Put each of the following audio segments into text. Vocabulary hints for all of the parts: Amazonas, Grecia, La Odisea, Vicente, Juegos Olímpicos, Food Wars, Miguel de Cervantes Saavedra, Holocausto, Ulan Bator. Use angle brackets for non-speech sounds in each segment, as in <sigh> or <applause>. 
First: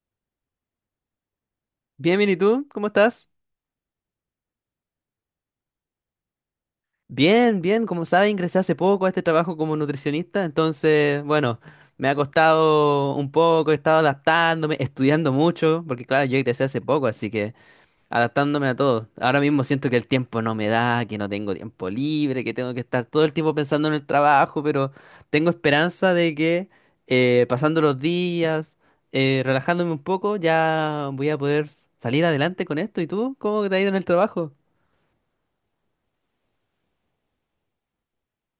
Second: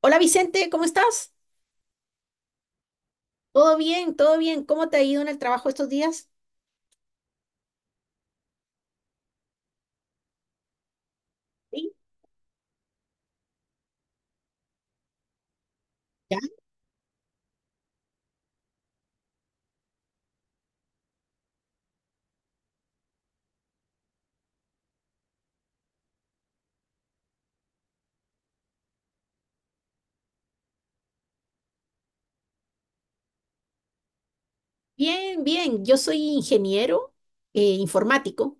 Hola Vicente, ¿cómo estás? Bien, bien, ¿y tú? ¿Cómo estás? ¿Todo bien? ¿Todo bien? ¿Cómo te ha ido en el trabajo estos días? Bien, bien, como sabes, ingresé hace poco a este trabajo como nutricionista, entonces, bueno, Sí, me ha costado un poco, he estado adaptándome, estudiando mucho, porque claro, yo ya. ingresé hace poco, así que adaptándome a todo. Ahora mismo siento que el tiempo no me da, que no tengo tiempo libre, que tengo que estar todo el tiempo pensando en el trabajo, pero tengo esperanza de que pasando los días, relajándome un poco, ya voy a poder salir adelante con esto. ¿Y tú? ¿Cómo te ha ido en el trabajo? Bien, bien. Yo soy ingeniero informático.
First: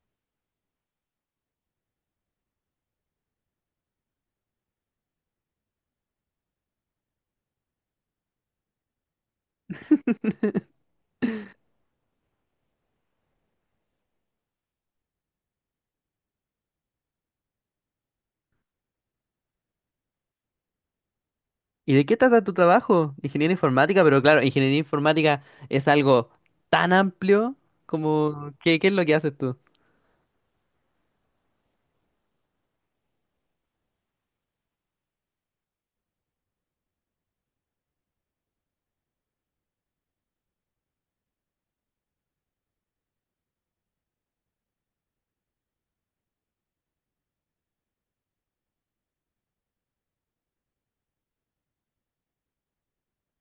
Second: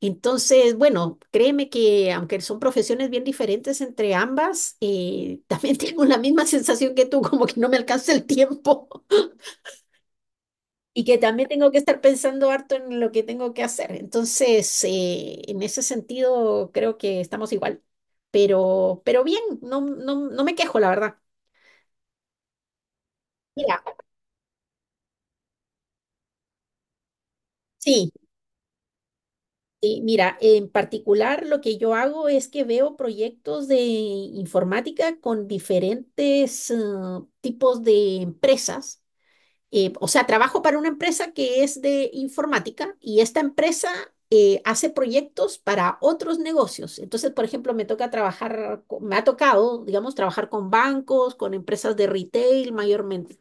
Entonces, bueno, créeme que aunque son profesiones bien diferentes entre ambas, también <laughs> tengo la misma sensación que tú, como que no me alcanza el tiempo <laughs> y que también tengo que estar pensando harto en lo que tengo que hacer. Entonces, en ese sentido, creo que estamos igual. Pero bien, no me quejo, la verdad. ¿Y de qué trata tu trabajo? Ingeniería Mira, informática, pero claro, ingeniería informática es algo tan amplio sí. ¿Qué es lo que haces tú? Sí, mira, en particular lo que yo hago es que veo proyectos de informática con diferentes tipos de empresas. O sea, trabajo para una empresa que es de informática y esta empresa hace proyectos para otros negocios. Entonces, por ejemplo, me toca trabajar, me ha tocado, digamos, trabajar con bancos, con empresas de retail mayormente.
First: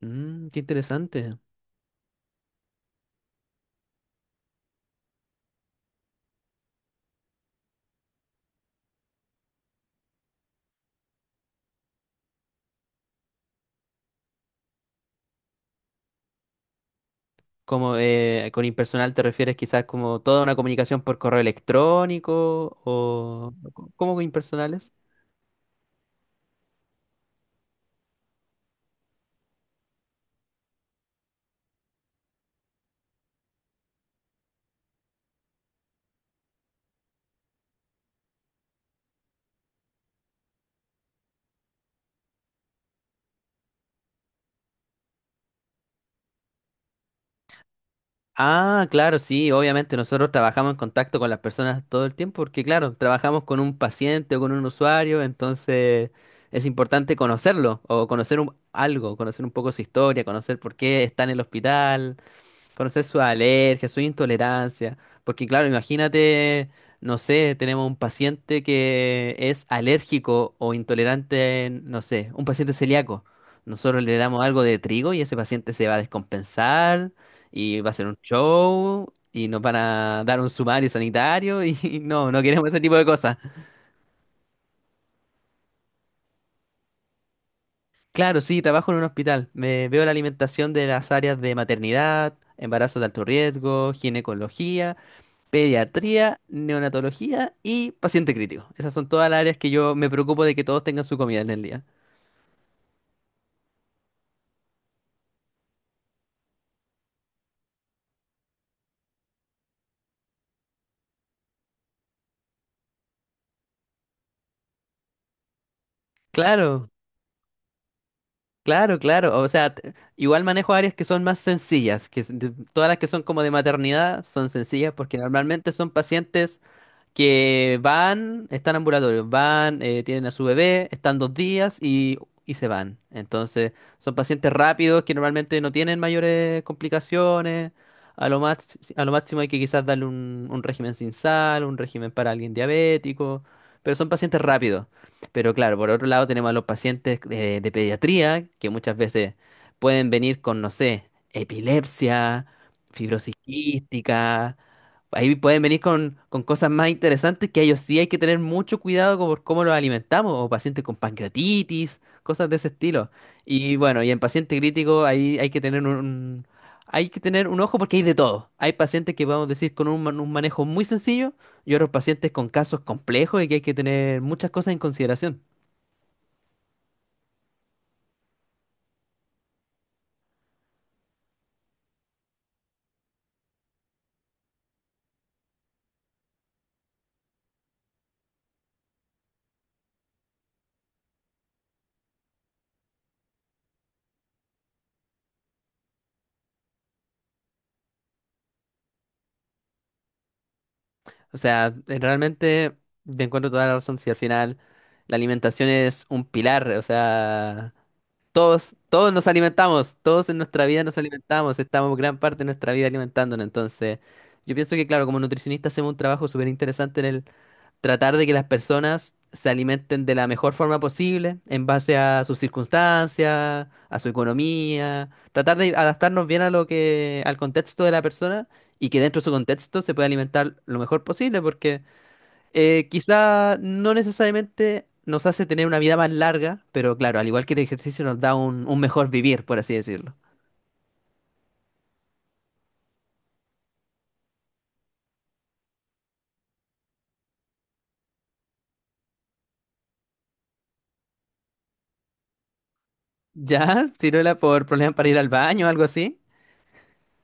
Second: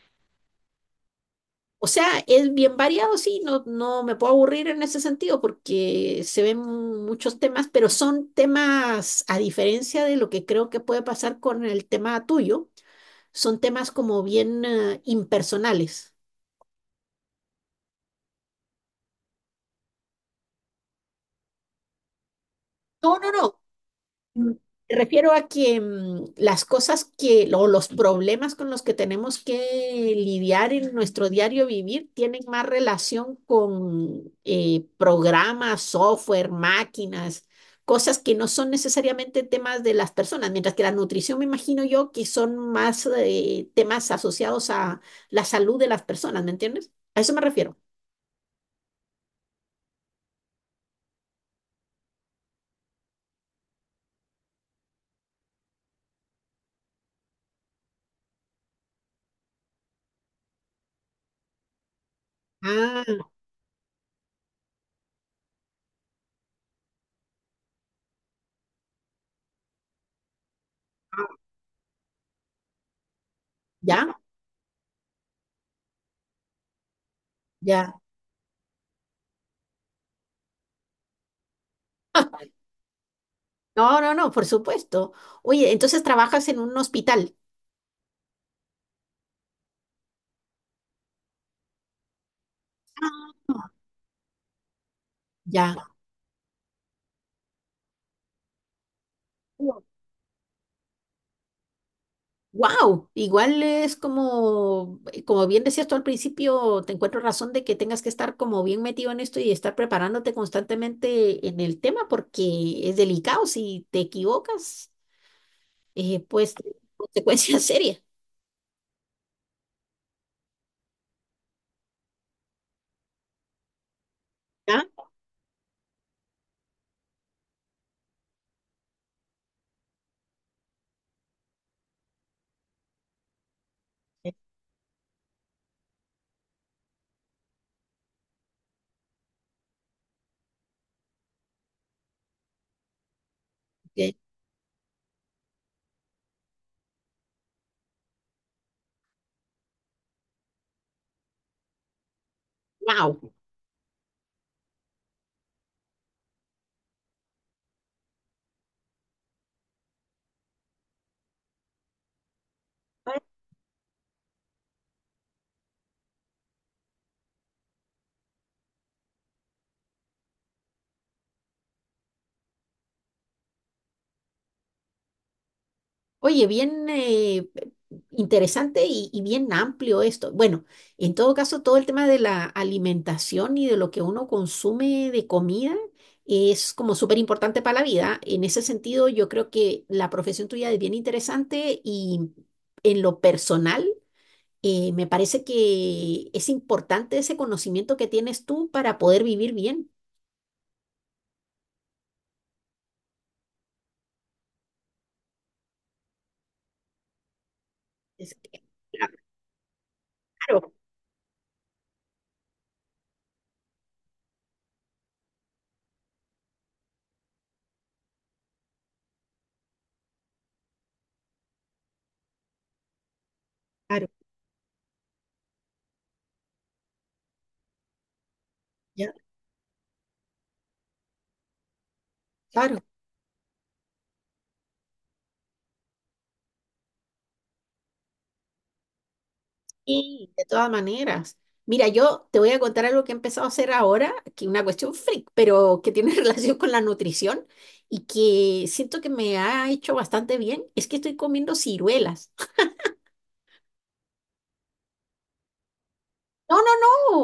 Mm, qué interesante. O sea, es bien variado, sí, no me puedo aburrir en ese sentido porque se ven muchos temas, pero son temas, a diferencia de lo que creo que puede pasar con el tema tuyo, son temas como bien impersonales. Como con impersonal te refieres quizás como toda una comunicación por correo electrónico No, no, o... no. co- ¿cómo con Mm, impersonales? refiero a que las cosas que, o los problemas con los que tenemos que lidiar en nuestro diario vivir tienen más relación con programas, software, máquinas, cosas que no son necesariamente temas de las personas, mientras que la nutrición me imagino yo que son más temas asociados a la salud de las personas, ¿me entiendes? A eso me refiero. Ah, claro, sí, obviamente nosotros trabajamos en contacto con las personas todo el tiempo porque, claro, trabajamos con un paciente o con un usuario, entonces es importante conocerlo o conocer algo, conocer un poco su historia, conocer por qué está en el hospital, Ah, conocer sus alergias, su intolerancia. Porque claro, imagínate, no sé, tenemos un paciente que es alérgico o intolerante, no sé, un paciente celíaco. Nosotros le ya, damos algo de trigo y ese paciente se va a descompensar y va a ya. ser un show y nos van a dar un sumario sanitario y <laughs> no, no <laughs> queremos ese tipo de cosas. No, no, no, por supuesto. Oye, entonces trabajas en un hospital. Claro, sí, trabajo en un hospital. Me veo la alimentación de las áreas de maternidad, embarazo de alto riesgo, ginecología, Ya. pediatría, neonatología y paciente crítico. Esas son todas las áreas que yo me preocupo de que todos tengan su comida en el día. Wow, igual es como, como bien decías tú al principio, te encuentro razón de que tengas que estar como bien metido en esto y estar preparándote constantemente en el tema porque es delicado. Si te equivocas, pues Claro, consecuencias serias. claro, claro. O sea, igual manejo áreas que son más sencillas, todas las que son como de maternidad son ¿Ya? sencillas porque normalmente son pacientes que van, están ambulatorios, van, tienen a su bebé, están 2 días y se van. Entonces, son pacientes rápidos que normalmente no tienen mayores complicaciones. A lo más, a lo máximo hay que quizás darle un régimen sin sal, un régimen para alguien diabético, pero son pacientes rápidos. Pero claro, por otro lado tenemos a los pacientes de pediatría, que muchas veces pueden venir con, no sé, epilepsia, Wow. fibrosis quística. Ahí pueden venir con cosas más interesantes que a ellos sí hay que tener mucho cuidado con por cómo los alimentamos, o pacientes con pancreatitis, cosas de ese estilo. <laughs> Y bueno, y en paciente crítico ahí hay que tener un ojo porque hay de todo. Hay pacientes que podemos decir con un manejo muy sencillo y otros pacientes con casos complejos y que hay que tener muchas cosas en consideración. Oye, bien, interesante y bien amplio esto. Bueno, en todo caso, todo el tema de la alimentación y de lo que uno consume de comida es como súper importante para la vida. En ese sentido, yo creo que la profesión tuya es bien interesante y en lo personal, me parece que es importante ese conocimiento que tienes tú para poder vivir bien. O sea, realmente te encuentro toda la razón si al final la alimentación es un pilar, o sea... Es- Todos nos alimentamos, todos en nuestra claro, vida nos alimentamos, estamos gran parte de nuestra vida alimentándonos. Entonces, yo pienso que, claro, como nutricionista hacemos un trabajo súper interesante en el tratar de que las personas se alimenten de la mejor forma posible, en base a sus circunstancias, a claro, su economía, tratar de adaptarnos bien a lo que, al contexto de la persona y que ya, dentro de su contexto se pueda alimentar lo mejor posible, porque claro. Quizá no necesariamente nos hace tener una vida más larga, pero claro, al igual que el ejercicio nos da un mejor vivir, por así decirlo. Sí, de <laughs> todas maneras. Mira, yo te voy a contar algo que he empezado a hacer ahora, que es una cuestión freak, pero que tiene <laughs> relación con la nutrición y que siento que me ha hecho bastante bien, es que estoy comiendo ciruelas. Ya, si no por problemas para ir al baño o algo así. No, no,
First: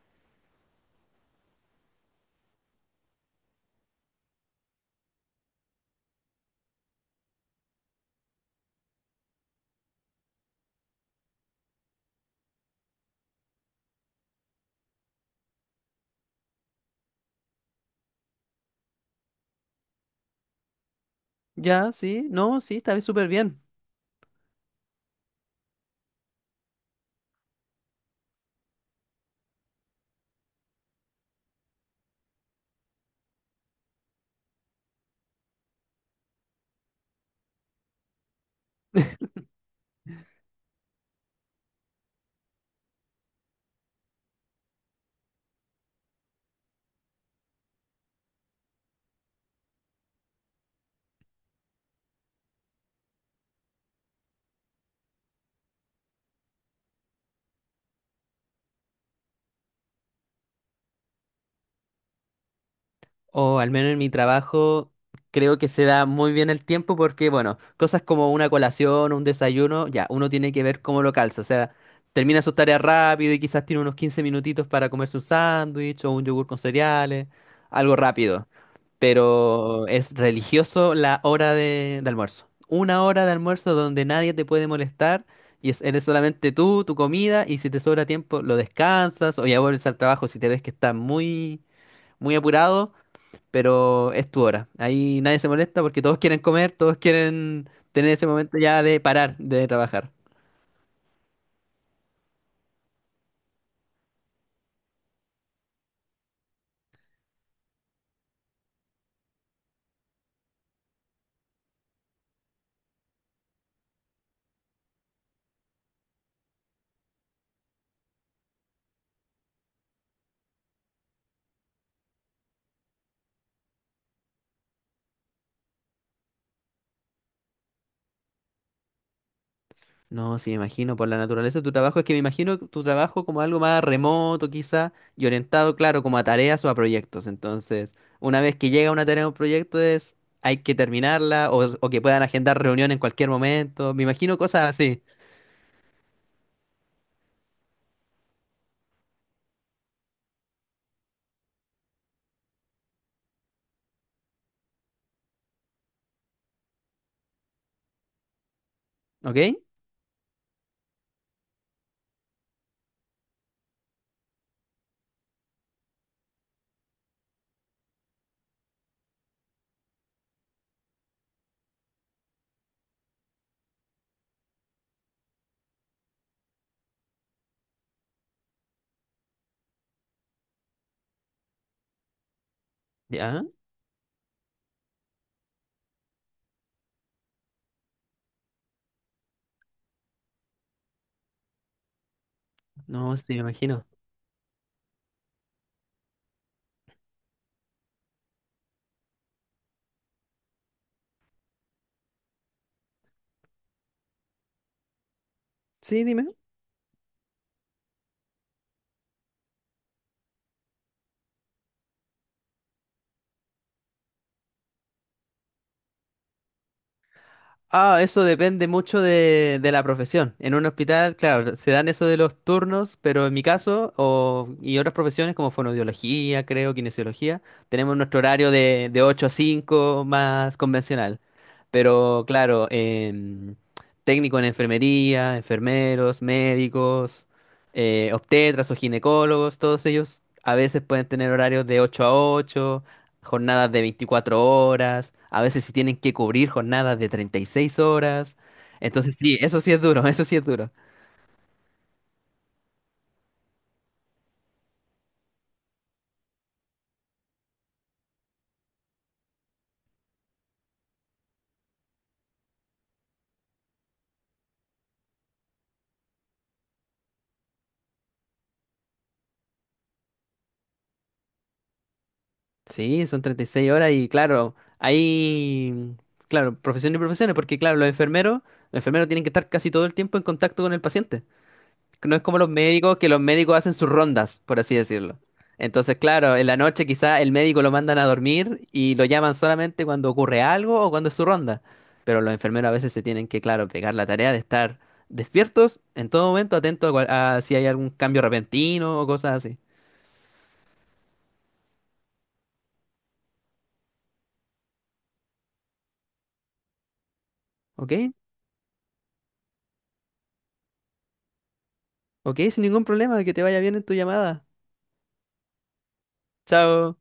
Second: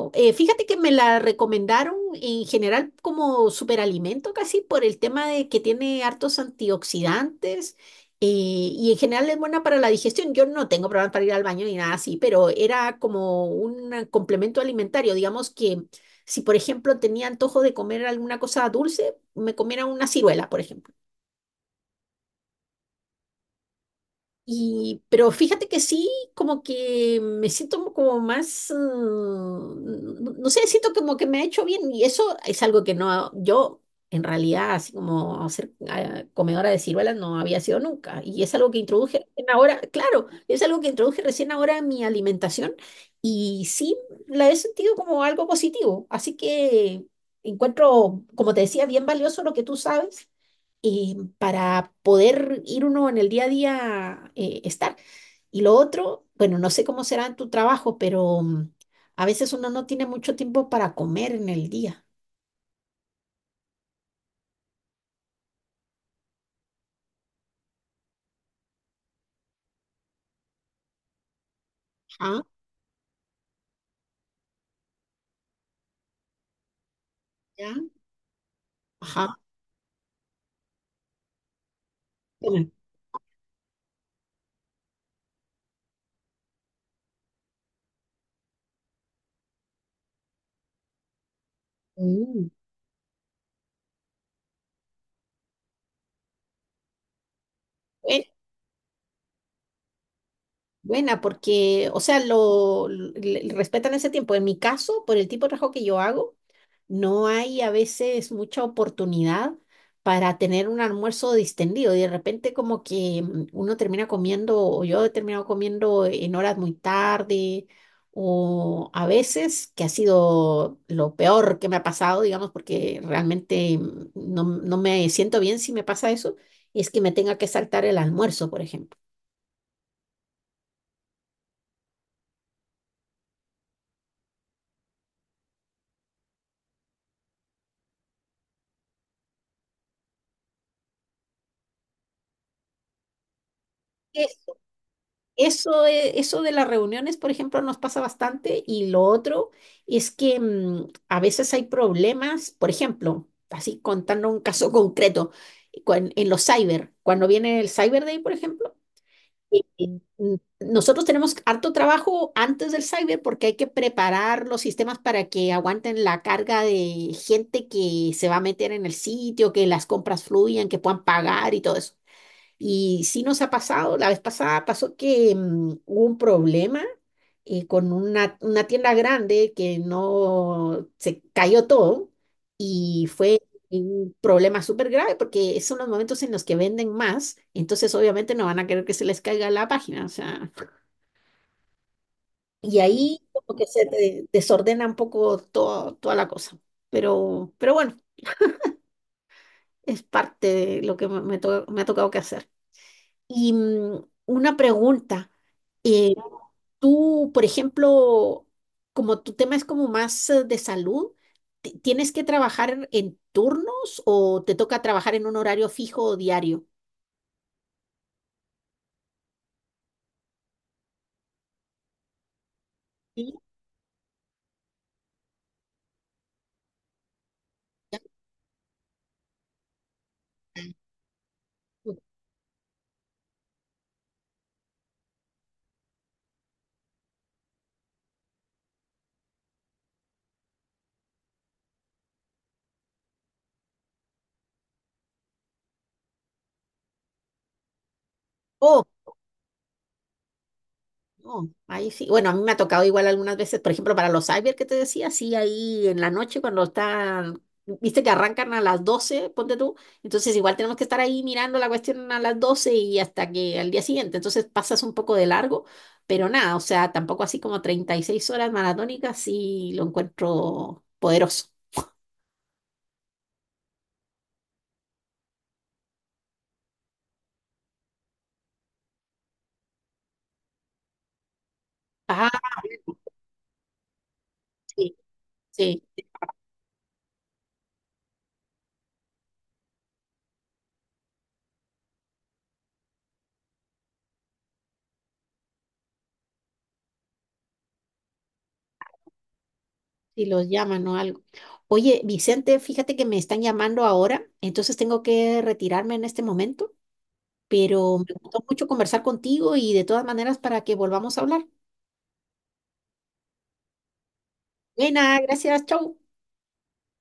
no. Fíjate que me la recomendaron en general como superalimento casi por el tema de que tiene hartos antioxidantes, y en general es buena para la digestión. Yo no tengo problemas para ir al baño ni nada así, pero era como un complemento alimentario. Digamos que si, por ejemplo, tenía antojo de comer alguna cosa dulce, me comiera una ciruela, por ejemplo. Ya, sí, no, sí, está súper bien. Y, pero fíjate que sí, como que me siento como más, no sé, siento como que me ha hecho bien y eso es algo que no, yo en realidad, así como ser ah, comedora de ciruelas no había sido nunca y es algo que introduje <laughs> recién ahora, claro, es algo que introduje recién ahora en mi alimentación y sí la he sentido como algo positivo, así que encuentro, como te decía, bien valioso lo que tú sabes, para poder ir uno en el día a día estar. Y lo otro, bueno, no sé cómo será en tu trabajo, pero a veces uno no tiene mucho tiempo para comer en el día. O al menos en mi trabajo creo que se da muy bien el tiempo porque, bueno, cosas como una colación, un desayuno, ya, uno tiene que ver cómo lo calza. O sea, Ajá, termina sus tareas rápido y quizás tiene unos 15 minutitos para comerse un sándwich o un yogur con cereales, ya, algo rápido. ajá. Pero es religioso la hora de almuerzo. Bueno, Una hora de almuerzo donde nadie te puede molestar y eres solamente tú, tu comida, y si te sobra tiempo lo descansas o ya vuelves al trabajo si te ves que estás muy, muy mm, apurado, pero es tu hora. Ahí nadie se molesta porque todos quieren comer, todos quieren tener buen- ese momento ya de parar de trabajar. buena, porque, o sea, respetan ese tiempo. En mi caso, por el tipo de trabajo que yo hago, no hay a veces mucha oportunidad para tener un almuerzo distendido y de repente como que uno termina comiendo o yo he terminado comiendo en horas muy tarde o a veces que ha sido lo peor que me ha pasado, digamos, porque realmente no, no me siento bien si me pasa eso, es que me tenga que saltar el almuerzo, por ejemplo. No, sí, me imagino, por la naturaleza de tu trabajo, es que me imagino tu trabajo como algo más remoto quizá y orientado, claro, como a tareas o a proyectos. Entonces, una vez que llega una tarea o un proyecto es, hay que terminarla o que puedan agendar reunión en cualquier momento. Me imagino cosas así, Eso, eso de las reuniones, por ejemplo, nos pasa bastante y lo otro es que a veces hay problemas, por ejemplo, así contando un caso <laughs> concreto, en los cyber, cuando viene el Cyber Day, por ejemplo, ¿ok? eh, eh, mm, nosotros tenemos harto trabajo antes del cyber porque hay que preparar los sistemas para que aguanten la carga de gente que se va a meter en el sitio, que las compras fluyan, que puedan pagar y todo eso. Y sí nos ha pasado, la vez pasada pasó que hubo un problema con una tienda grande que no se cayó todo y fue Ya, un problema súper grave porque son los momentos en los que venden más, entonces obviamente no van a querer que se les caiga la página, o sea, y no, ahí sí, me como que imagino. Desordena un poco todo, toda la cosa, pero bueno, es parte de lo que me ha tocado que hacer. Y una pregunta. Sí, eh, dime. Tú, por ejemplo, como tu tema es como más de salud, ¿tienes que trabajar en turnos o te toca trabajar en un horario fijo o diario? Ah, eso depende mucho de la profesión. En un hospital, claro, se dan eso de los turnos, pero Sí. en mi caso, o, y otras profesiones como fonoaudiología, creo, kinesiología, tenemos Ya. nuestro horario de 8 a 5 más convencional. Pero claro, técnico en enfermería, enfermeros, médicos, obstetras o ginecólogos, todos ellos a veces pueden tener horarios de 8 a 8, jornadas de 24 horas, a veces si tienen que cubrir jornadas de 36 horas. Oh, Entonces sí, eso sí es duro, <laughs> eso sí es duro. no, ahí sí. Bueno, a mí me ha tocado igual algunas veces, por ejemplo, para los cyber que te decía, sí, ahí en la noche cuando están, viste que arrancan a las 12 ponte tú, entonces igual tenemos que estar ahí mirando la cuestión a las 12 y hasta que al día siguiente, entonces pasas un poco de largo, pero nada, o sea, tampoco así como 36 horas maratónicas, sí lo encuentro poderoso. Sí, son 36 horas y claro, claro, profesiones y profesiones, porque claro, los enfermeros tienen que estar casi todo el tiempo en contacto con el paciente. No es Ah, como los médicos, que los médicos hacen sus rondas, por así sí, decirlo. Entonces, sí, claro, en la noche quizá el médico lo mandan a dormir y lo llaman solamente cuando ocurre algo o cuando es su ronda. Pero los enfermeros a veces se tienen que, claro, pegar la tarea de estar despiertos en todo momento, atentos a, a si hay algún cambio repentino o cosas así. sí, los llaman o algo. Oye, Vicente, fíjate que me están llamando ahora, entonces tengo que retirarme en este momento, ¿Ok? pero me gustó mucho conversar contigo y de todas maneras para que volvamos a hablar. ¿Ok? Sin ningún problema, que te vaya bien en tu llamada. Buena, gracias, chau. Chao.